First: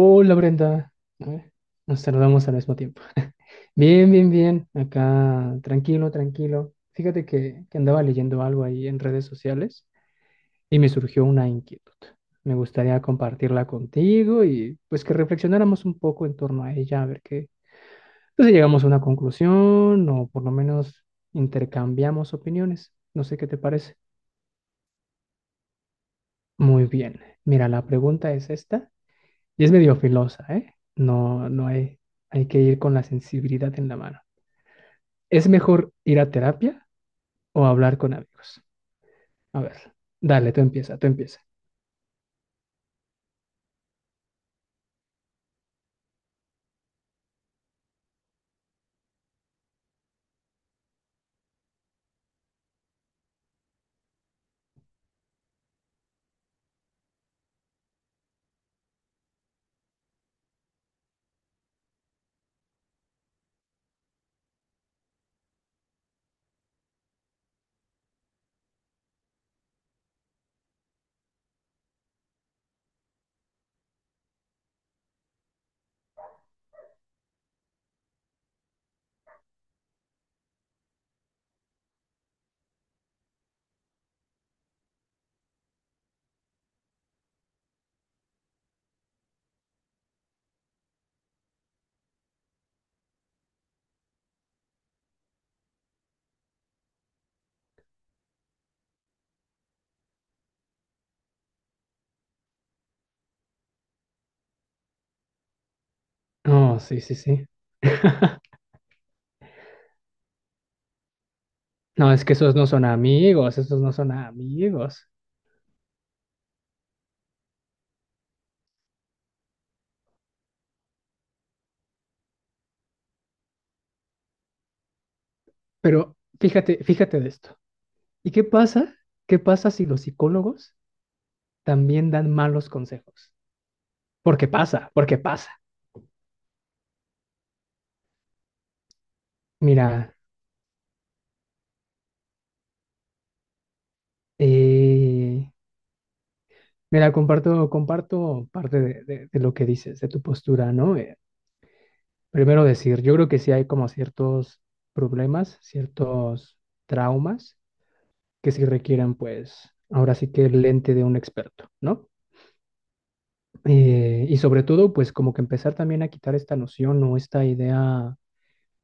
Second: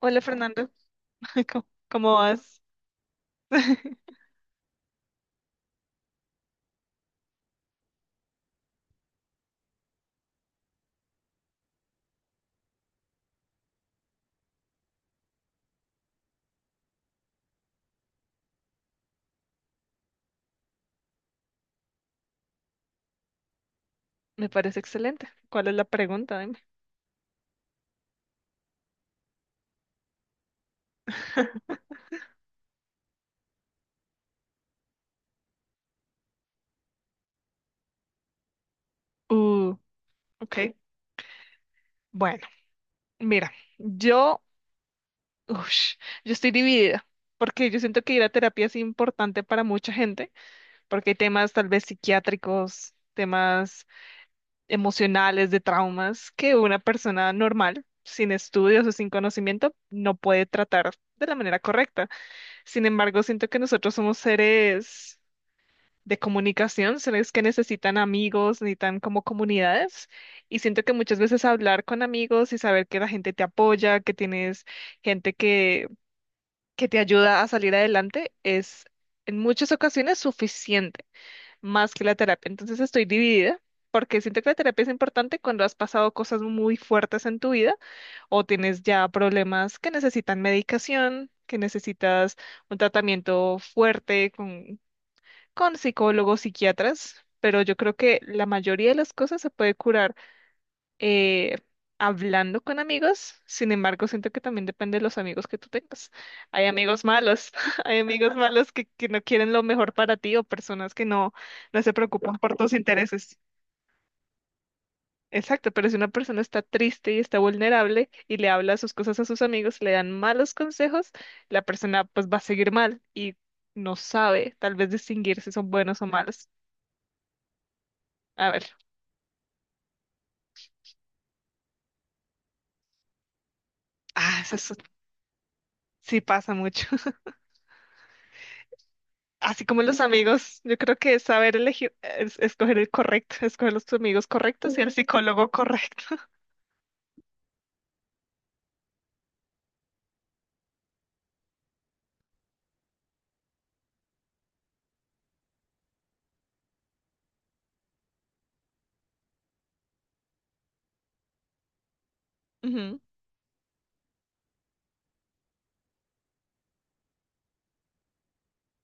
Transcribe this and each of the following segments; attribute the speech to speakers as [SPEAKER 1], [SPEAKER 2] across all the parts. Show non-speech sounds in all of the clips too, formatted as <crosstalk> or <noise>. [SPEAKER 1] Hola Fernando,
[SPEAKER 2] Brenda. A
[SPEAKER 1] <laughs>
[SPEAKER 2] ver,
[SPEAKER 1] ¿cómo,
[SPEAKER 2] nos
[SPEAKER 1] cómo
[SPEAKER 2] saludamos al
[SPEAKER 1] vas?
[SPEAKER 2] mismo tiempo. <laughs> Bien,
[SPEAKER 1] <laughs>
[SPEAKER 2] bien, bien, acá tranquilo, tranquilo. Fíjate que andaba leyendo algo ahí en redes sociales y me surgió una inquietud. Me gustaría compartirla contigo y pues que reflexionáramos un poco en torno a ella, a ver qué, pues, si llegamos a una conclusión o por lo menos intercambiamos opiniones. No sé qué te parece.
[SPEAKER 1] Me parece excelente. ¿Cuál es la pregunta? Dime.
[SPEAKER 2] Muy bien, mira, la pregunta es esta. Y es medio filosa, ¿eh? No, no
[SPEAKER 1] <laughs>
[SPEAKER 2] hay, hay que ir con la sensibilidad en la mano. ¿Es mejor ir a terapia o hablar con amigos? A
[SPEAKER 1] Uh,
[SPEAKER 2] ver, dale, tú
[SPEAKER 1] ok.
[SPEAKER 2] empieza, tú empieza.
[SPEAKER 1] Bueno, mira, yo, ush, yo estoy dividida porque yo siento que ir a terapia es importante para mucha gente, porque hay temas tal vez psiquiátricos, temas emocionales, de traumas que una persona normal, sin estudios o sin conocimiento, no puede tratar de la manera correcta. Sin embargo, siento que nosotros somos seres de comunicación, sino es que necesitan amigos, necesitan como comunidades. Y siento que muchas veces hablar con amigos y saber que la gente te apoya, que tienes gente que te ayuda a salir adelante, es en muchas ocasiones suficiente, más que la terapia. Entonces estoy dividida. Porque siento que la terapia es importante cuando has pasado cosas muy fuertes en tu vida o tienes ya problemas que necesitan medicación, que necesitas un tratamiento fuerte con psicólogos, psiquiatras, pero yo creo que la mayoría de las cosas se puede curar eh, hablando con amigos. Sin embargo, siento que también depende de los amigos que tú tengas. Hay
[SPEAKER 2] Oh, sí,
[SPEAKER 1] amigos
[SPEAKER 2] sí, sí.
[SPEAKER 1] malos, <laughs> hay amigos
[SPEAKER 2] <laughs>
[SPEAKER 1] malos que no quieren lo mejor para ti o personas que no, no se
[SPEAKER 2] No, es que
[SPEAKER 1] preocupan
[SPEAKER 2] esos
[SPEAKER 1] por
[SPEAKER 2] no
[SPEAKER 1] tus
[SPEAKER 2] son
[SPEAKER 1] intereses.
[SPEAKER 2] amigos, esos no son amigos.
[SPEAKER 1] Exacto, pero si una persona está triste y está vulnerable y le habla sus cosas a sus amigos, le dan malos consejos, la persona pues va a seguir mal y no sabe tal vez distinguir si son buenos o
[SPEAKER 2] Pero
[SPEAKER 1] malos.
[SPEAKER 2] fíjate, fíjate de esto. ¿Y qué
[SPEAKER 1] A ver.
[SPEAKER 2] pasa? ¿Qué pasa si los psicólogos también dan malos consejos?
[SPEAKER 1] Ah,
[SPEAKER 2] Porque
[SPEAKER 1] eso,
[SPEAKER 2] pasa, porque pasa.
[SPEAKER 1] sí pasa mucho. <laughs> Así como
[SPEAKER 2] Mira,
[SPEAKER 1] los amigos, yo creo que es saber elegir, escoger el correcto, escoger los amigos correctos y el
[SPEAKER 2] eh,
[SPEAKER 1] psicólogo correcto. <laughs>
[SPEAKER 2] Mira, comparto, comparto parte de, de lo que dices, de tu postura, ¿no? Primero decir, yo creo que sí hay como ciertos problemas, ciertos traumas que sí requieren, pues, ahora sí que el lente de un experto, ¿no?
[SPEAKER 1] Ujú,
[SPEAKER 2] Y sobre todo, pues, como que empezar también a quitar esta noción o esta idea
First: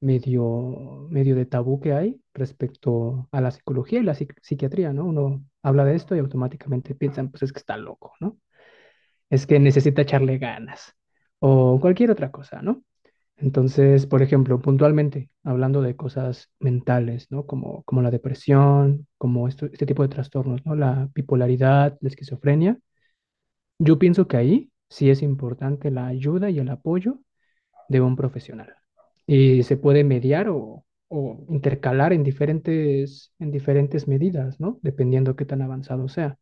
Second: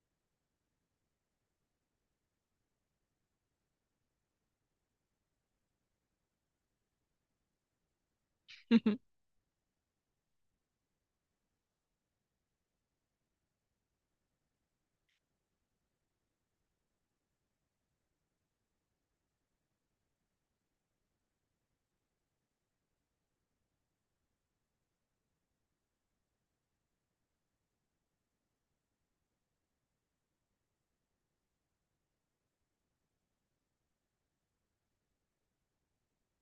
[SPEAKER 2] medio de tabú que hay respecto a la psicología y la psiquiatría, ¿no? Uno habla de esto y automáticamente piensan, pues, es que está loco, ¿no?
[SPEAKER 1] ujú,
[SPEAKER 2] Es que necesita echarle ganas o cualquier otra cosa, ¿no? Entonces, por ejemplo, puntualmente, hablando de cosas mentales, ¿no? Como la depresión, como este tipo de trastornos, ¿no? La bipolaridad, la esquizofrenia. Yo pienso que ahí sí es importante la ayuda y el apoyo de un profesional. Y se puede mediar o intercalar en diferentes medidas, ¿no? Dependiendo qué tan avanzado sea.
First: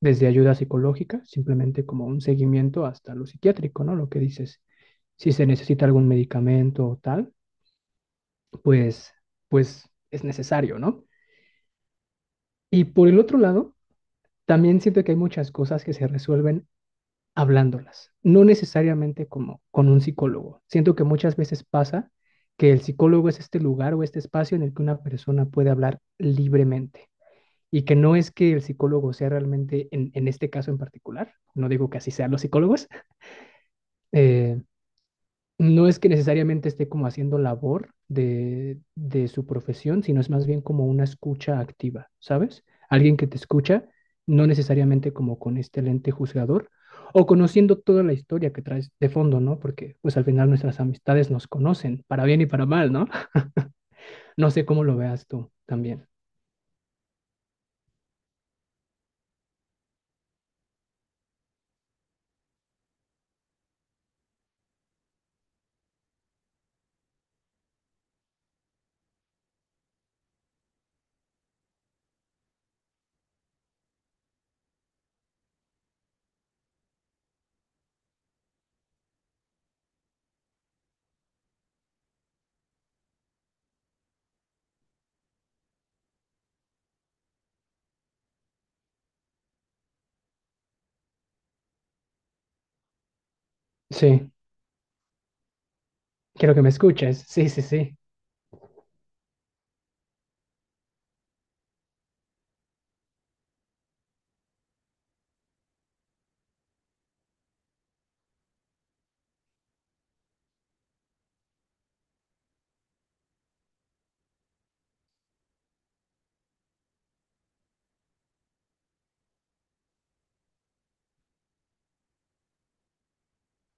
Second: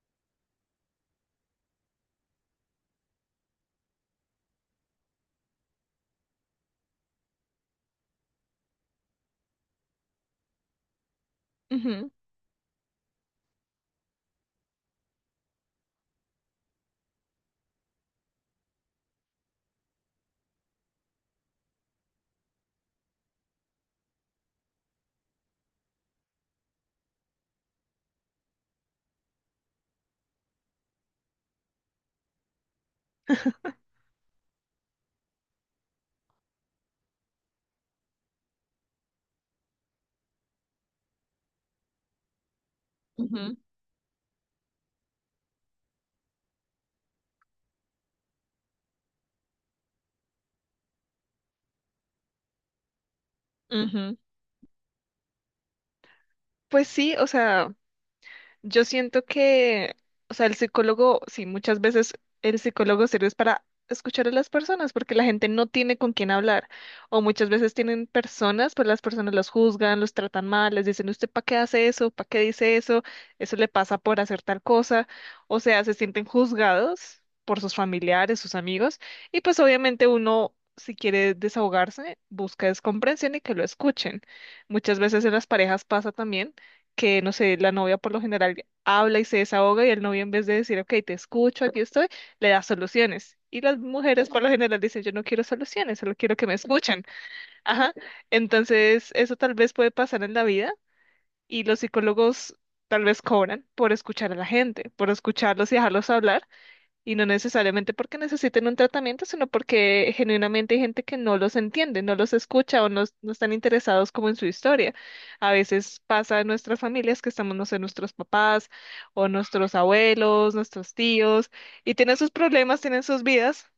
[SPEAKER 2] Desde ayuda psicológica, simplemente como un seguimiento, hasta lo psiquiátrico, ¿no? Lo que dices, si se necesita algún medicamento o tal, pues, pues es necesario, ¿no?
[SPEAKER 1] ujú,
[SPEAKER 2] Y por el otro lado, también siento que hay muchas cosas que se resuelven hablándolas, no necesariamente como con un psicólogo. Siento que muchas veces pasa que el psicólogo es este lugar o este espacio en el que una persona puede hablar libremente y que no es que el psicólogo sea realmente, en este caso en particular, no digo que así sean los psicólogos, eh, no es que necesariamente esté como haciendo labor de su profesión, sino es más bien como una escucha activa, ¿sabes? Alguien que te
[SPEAKER 1] ujú,
[SPEAKER 2] escucha, no necesariamente como con este lente juzgador o conociendo toda la historia que traes de fondo, ¿no? Porque pues al final nuestras amistades nos conocen, para bien y para mal, ¿no? <laughs>
[SPEAKER 1] ujú.
[SPEAKER 2] No sé cómo lo veas tú también.
[SPEAKER 1] Pues sí, o sea. Yo siento que, o sea, el psicólogo, sí, muchas veces el psicólogo sirve es para escuchar a las personas, porque la gente no tiene con quién hablar. O muchas veces tienen personas, pues las personas los juzgan, los tratan mal, les dicen, ¿usted para qué hace eso? ¿Para qué dice eso? Eso le pasa por hacer tal cosa. O sea, se sienten juzgados por sus familiares, sus amigos, y pues obviamente uno, si quiere desahogarse, busca es comprensión y que lo escuchen. Muchas veces en las parejas pasa también que, no sé, la novia por lo general habla y se desahoga y el novio en vez de decir, ok, te escucho, aquí estoy, le da soluciones. Y las mujeres
[SPEAKER 2] Sí,
[SPEAKER 1] por lo general dicen, yo no quiero soluciones, solo quiero que me
[SPEAKER 2] quiero que me
[SPEAKER 1] escuchen.
[SPEAKER 2] escuches. Sí, sí,
[SPEAKER 1] <laughs> Ajá.
[SPEAKER 2] sí.
[SPEAKER 1] Entonces, eso tal vez puede pasar en la vida y los psicólogos tal vez cobran por escuchar a la gente, por escucharlos y dejarlos hablar y no necesariamente porque necesiten un tratamiento, sino porque genuinamente hay gente que no los entiende, no los escucha o no, no están interesados como en su historia. A veces pasa en nuestras familias que estamos, no sé, nuestros papás o nuestros abuelos, nuestros tíos, y tienen sus problemas, tienen sus vidas.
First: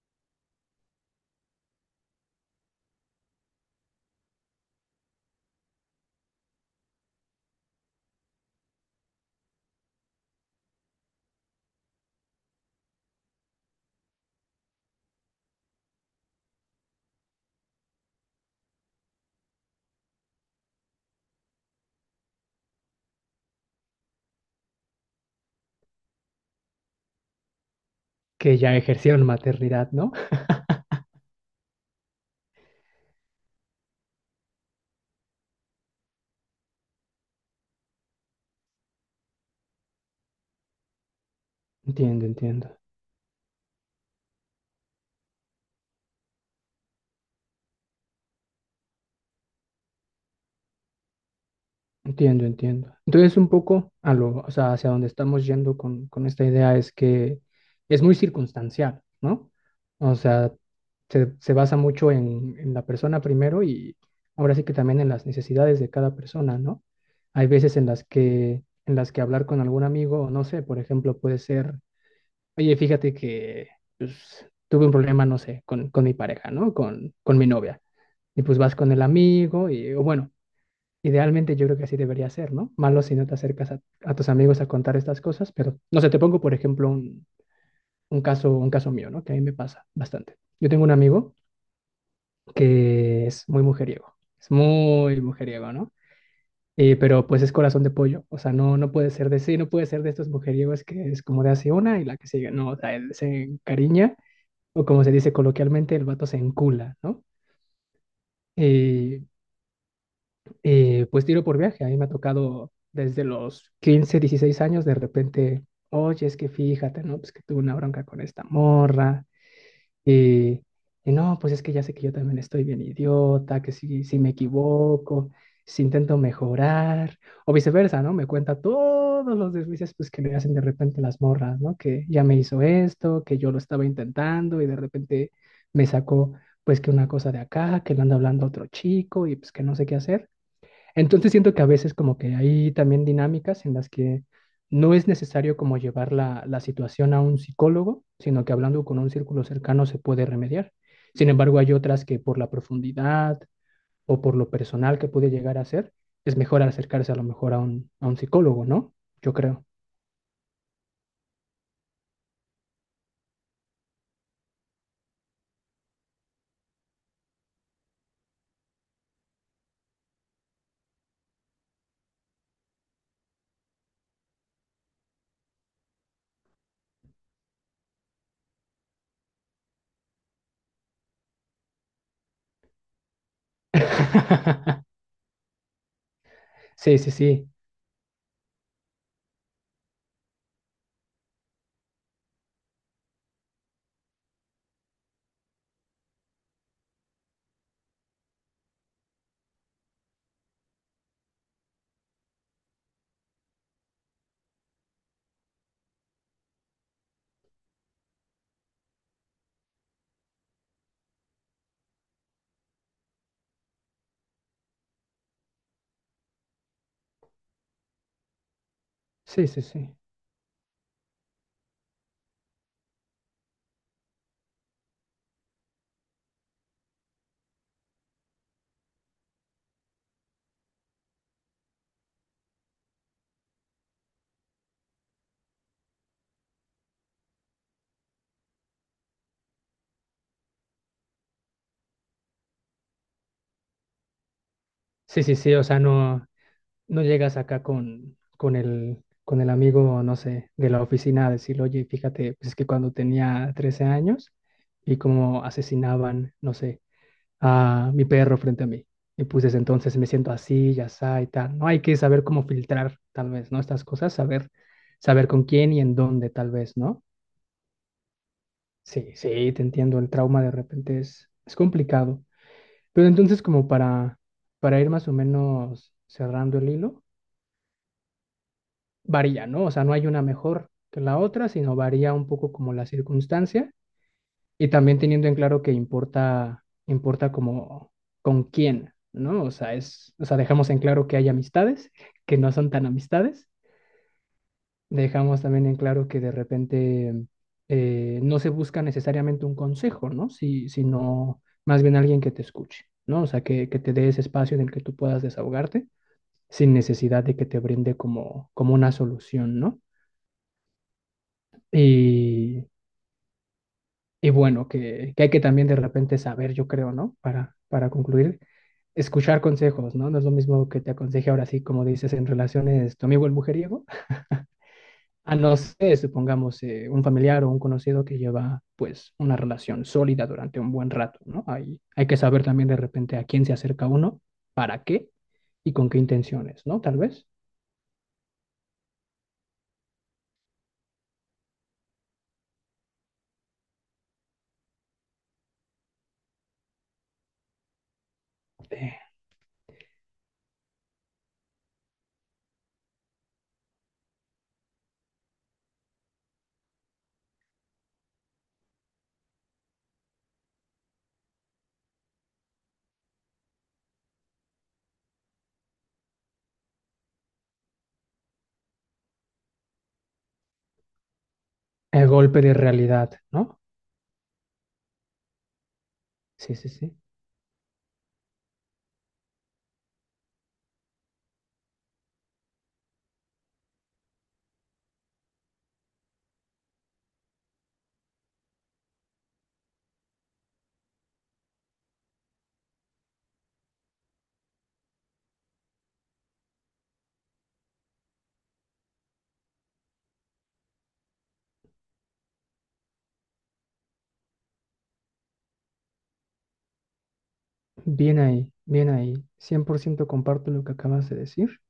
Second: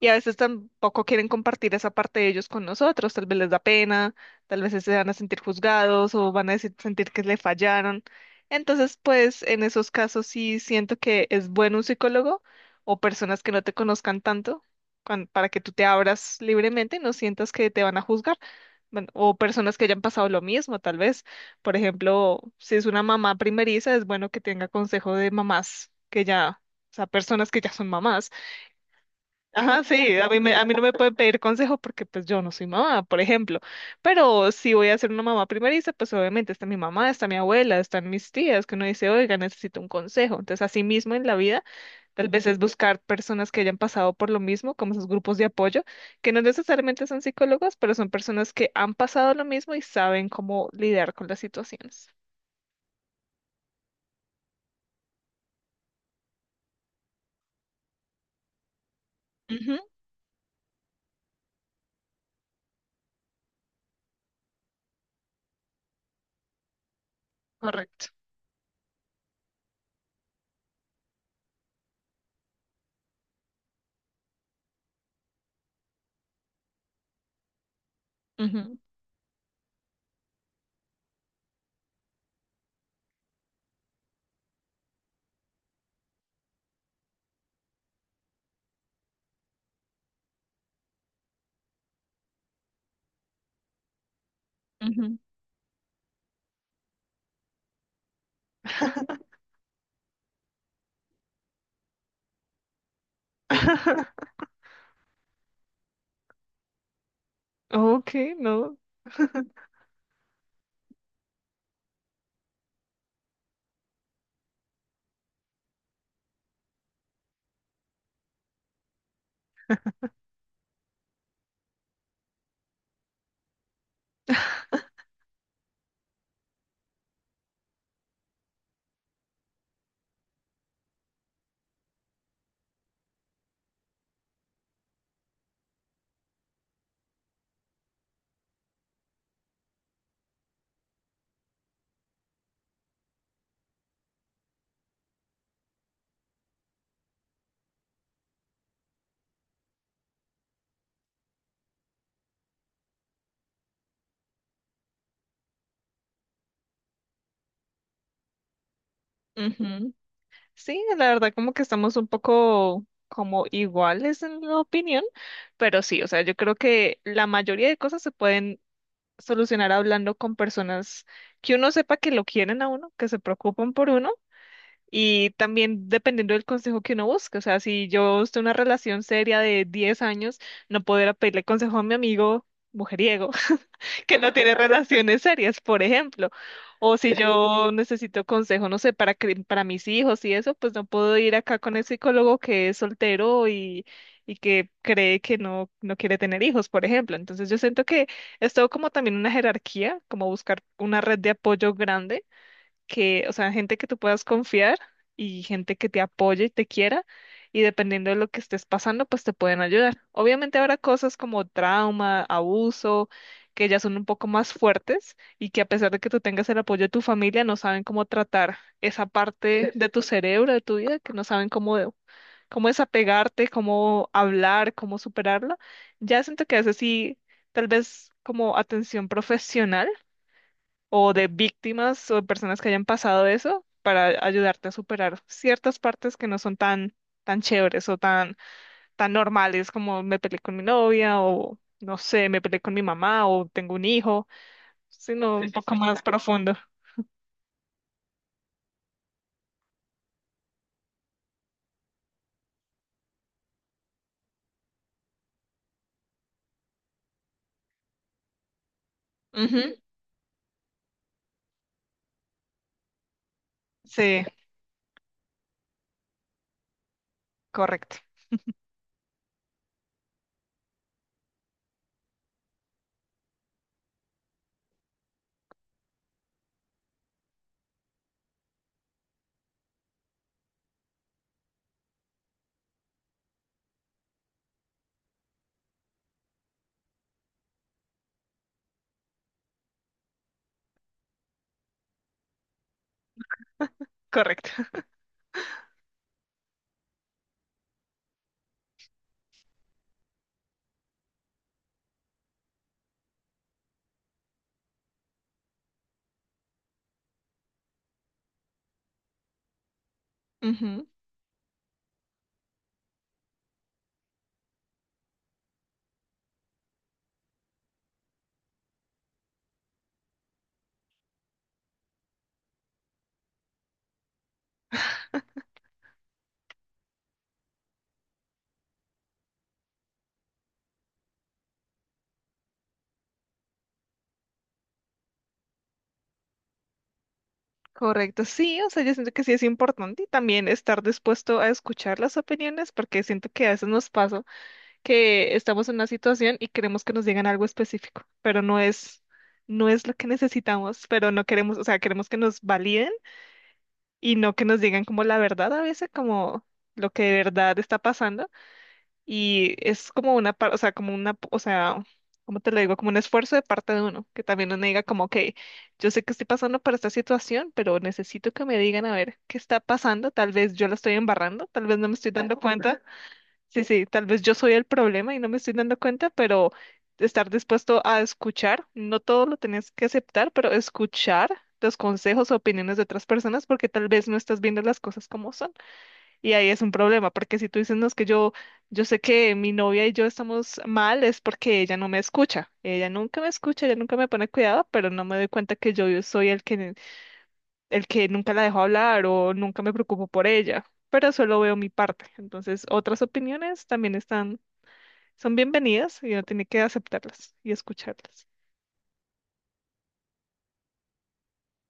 [SPEAKER 1] Y a veces tampoco quieren compartir esa parte de ellos con nosotros, tal vez les da pena, tal vez se van a sentir juzgados o van a decir- sentir que le fallaron. Entonces, pues en esos casos sí siento que es bueno un psicólogo o personas que no te conozcan tanto para que tú te abras libremente y no sientas que te van a juzgar. Bueno, o personas que hayan pasado lo mismo, tal vez. Por ejemplo, si es una mamá primeriza, es bueno que tenga consejo de mamás que ya, o sea, personas que ya son mamás.
[SPEAKER 2] Que ya ejercieron
[SPEAKER 1] Ajá, <laughs>
[SPEAKER 2] maternidad, ¿no?
[SPEAKER 1] sí, a mí, a mí no me pueden pedir consejos porque pues yo no soy mamá, por ejemplo, pero si voy a ser una mamá primeriza, pues obviamente está mi mamá, está mi abuela, están mis tías, que uno dice, oiga, necesito un consejo. Entonces, así mismo en la vida,
[SPEAKER 2] Entiendo,
[SPEAKER 1] tal vez es
[SPEAKER 2] entiendo.
[SPEAKER 1] buscar personas que hayan pasado por lo mismo, como esos grupos de apoyo, que no necesariamente son psicólogos, pero son personas que han pasado lo mismo y saben cómo lidiar con las situaciones.
[SPEAKER 2] Entiendo, entiendo. Entonces, un poco a lo, o sea, hacia dónde estamos yendo con esta idea es que es muy circunstancial, ¿no?
[SPEAKER 1] Ujú,
[SPEAKER 2] O sea, se basa mucho en la persona primero y ahora sí que también en las necesidades de cada persona, ¿no? Hay veces en las
[SPEAKER 1] correcto.
[SPEAKER 2] que hablar con algún amigo, no sé, por ejemplo, puede ser, oye, fíjate que pues, tuve un problema, no sé, con mi pareja, ¿no? Con mi novia. Y pues vas
[SPEAKER 1] Ujú,
[SPEAKER 2] con el amigo y, o bueno. Idealmente yo creo que así debería ser, ¿no? Malo si no te acercas a tus amigos a contar estas cosas, pero no sé, te pongo por ejemplo un caso mío, ¿no? Que a mí me pasa bastante. Yo tengo un amigo que es
[SPEAKER 1] ujú.
[SPEAKER 2] muy mujeriego, ¿no? Pero pues es corazón de pollo, o sea, no, no puede ser de sí, no puede ser de estos mujeriegos que es como de hace una y la que sigue, no, o sea, él se encariña
[SPEAKER 1] <laughs>
[SPEAKER 2] o como se dice coloquialmente, el vato se encula, ¿no?
[SPEAKER 1] Ok, no.
[SPEAKER 2] Y Y pues tiro por viaje. A mí me ha tocado desde los 15 16 años, de repente, oye, es que fíjate, ¿no? Pues que tuve una bronca con esta morra. Y, y no, pues es que ya sé que yo también estoy bien idiota, que si me equivoco, si intento mejorar, o viceversa, ¿no? Me cuenta todos los deslices pues, que le hacen de repente las morras, ¿no? Que ya me hizo esto, que yo lo estaba intentando y de repente me sacó, pues que una cosa de acá, que le anda hablando a otro chico y pues que no sé qué hacer. Entonces siento que a veces como que hay también dinámicas en las que no es necesario como llevar la situación a un psicólogo, sino que hablando con un círculo cercano se puede remediar. Sin embargo, hay otras que por la profundidad o por lo personal que puede llegar a ser, es mejor acercarse a lo mejor a un psicólogo, ¿no? Yo creo.
[SPEAKER 1] Sí, la verdad como que estamos un poco como iguales en la opinión, pero sí, o sea, yo creo que la mayoría de cosas se pueden solucionar hablando con personas que uno sepa que lo quieren a uno, que se preocupan por uno y también dependiendo del consejo que uno busque, o sea, si yo estoy en una relación seria de 10 años, no poder pedirle consejo a mi amigo mujeriego que no tiene
[SPEAKER 2] <laughs>
[SPEAKER 1] relaciones serias, por ejemplo. O
[SPEAKER 2] Sí, sí,
[SPEAKER 1] si
[SPEAKER 2] sí.
[SPEAKER 1] yo necesito consejo, no sé, para mis hijos y eso, pues no puedo ir acá con el psicólogo que es soltero y que cree que no, no quiere tener hijos, por ejemplo. Entonces yo siento que es todo como también una jerarquía, como buscar una red de apoyo grande que, o sea, gente que tú puedas confiar y gente que te apoye y te quiera, y dependiendo de lo que estés pasando, pues te pueden ayudar. Obviamente habrá cosas como trauma, abuso, que ya son un poco más fuertes y que a pesar de que tú tengas el apoyo de tu familia, no saben cómo tratar esa
[SPEAKER 2] Sí, sí,
[SPEAKER 1] parte de
[SPEAKER 2] sí.
[SPEAKER 1] tu cerebro, de tu vida, que no saben cómo, cómo desapegarte, cómo hablar, cómo superarla. Ya siento que a veces sí, tal vez como atención profesional o de víctimas o de personas que hayan pasado eso para ayudarte a superar ciertas partes que no son tan, tan chéveres o tan, tan normales como me peleé con mi novia o no sé, me peleé con mi mamá o tengo un hijo,
[SPEAKER 2] Sí, sí,
[SPEAKER 1] sino un
[SPEAKER 2] sí. O
[SPEAKER 1] poco
[SPEAKER 2] sea,
[SPEAKER 1] más
[SPEAKER 2] no,
[SPEAKER 1] profundo.
[SPEAKER 2] no llegas acá con el amigo, no sé, de la oficina a decirle, oye, fíjate, pues es que cuando tenía 13 años y como asesinaban, no sé, a mi perro frente a mí. Y pues desde
[SPEAKER 1] Ujú.
[SPEAKER 2] entonces me siento así, ya está y tal. No hay que saber cómo filtrar, tal vez, ¿no? Estas cosas,
[SPEAKER 1] Sí,
[SPEAKER 2] saber, saber con quién y en dónde, tal vez, ¿no?
[SPEAKER 1] correcto,
[SPEAKER 2] Sí, sí, te entiendo, el trauma de repente es complicado. Pero entonces, como para ir más o menos cerrando el hilo, varía, ¿no? O sea, no hay una mejor que la otra, sino varía un poco como la circunstancia y también teniendo en claro que importa, importa como con quién, ¿no? O sea, es, o sea, dejamos en claro que hay amistades que no son tan amistades,
[SPEAKER 1] correcto. <laughs>
[SPEAKER 2] dejamos también en claro que de repente no se busca necesariamente un consejo, ¿no? Si, sino más bien alguien que te escuche, ¿no? O sea, que te dé ese espacio en el que tú puedas desahogarte sin necesidad de que te brinde como una solución, ¿no?
[SPEAKER 1] Ujú.
[SPEAKER 2] Y, Y bueno, que hay que también de repente saber, yo creo ¿no? Para concluir, escuchar consejos, ¿no? No es lo mismo que te aconseje ahora sí, como dices, en relaciones tu amigo el mujeriego, a no sé supongamos, un familiar o un conocido que lleva, pues, una relación sólida durante un buen rato, ¿no? Hay que saber también de repente a quién se acerca uno, para qué y con qué intenciones, ¿no? Tal vez.
[SPEAKER 1] Correcto, sí, o sea, yo siento que sí es importante y también estar dispuesto a escuchar las opiniones porque siento que a veces nos pasa que estamos en una situación y queremos que nos digan algo específico, pero no
[SPEAKER 2] Eh,
[SPEAKER 1] es, no es lo que necesitamos, pero no queremos, o sea, queremos que nos validen y no que nos digan como la verdad a veces, como lo que de verdad está pasando y es como una, o sea, como una, o sea, ¿cómo te lo digo? Como un esfuerzo de parte de uno, que también uno diga como, ok, yo sé que estoy pasando por esta situación, pero necesito que me digan a ver qué está pasando, tal vez yo la estoy embarrando, tal vez no me
[SPEAKER 2] el
[SPEAKER 1] estoy dando
[SPEAKER 2] golpe de
[SPEAKER 1] cuenta.
[SPEAKER 2] realidad, ¿no?
[SPEAKER 1] Sí, sí, tal vez yo soy el problema y no me estoy dando cuenta, pero
[SPEAKER 2] Sí, sí, sí.
[SPEAKER 1] estar dispuesto a escuchar, no todo lo tenés que aceptar, pero escuchar los consejos o opiniones de otras personas porque tal vez no estás viendo las cosas como son. Y ahí es un problema, porque si tú dices, no, es que yo sé que mi novia y yo estamos mal, es porque ella no me escucha. Ella nunca me escucha, ella nunca me pone cuidado, pero no me doy cuenta que yo soy el que nunca la dejo hablar o nunca me preocupo por ella pero solo veo mi parte. Entonces, otras opiniones también están son bienvenidas y uno tiene que aceptarlas y
[SPEAKER 2] Bien
[SPEAKER 1] escucharlas.
[SPEAKER 2] ahí, bien ahí. 100% comparto lo que acabas de decir.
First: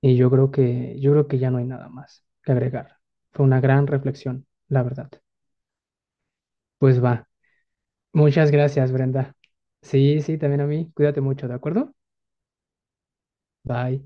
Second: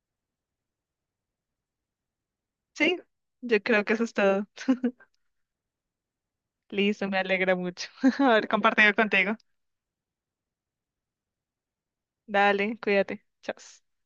[SPEAKER 2] Y yo creo que ya no hay nada más que
[SPEAKER 1] Sí,
[SPEAKER 2] agregar. Fue una
[SPEAKER 1] yo creo
[SPEAKER 2] gran
[SPEAKER 1] que eso es todo.
[SPEAKER 2] reflexión, la verdad. Pues
[SPEAKER 1] Listo, me
[SPEAKER 2] va.
[SPEAKER 1] alegra mucho <laughs> haber
[SPEAKER 2] Muchas gracias,
[SPEAKER 1] compartido
[SPEAKER 2] Brenda.
[SPEAKER 1] contigo.
[SPEAKER 2] Sí, sí, también a mí. Cuídate mucho, ¿de acuerdo?
[SPEAKER 1] Dale, cuídate. Chao.
[SPEAKER 2] Bye.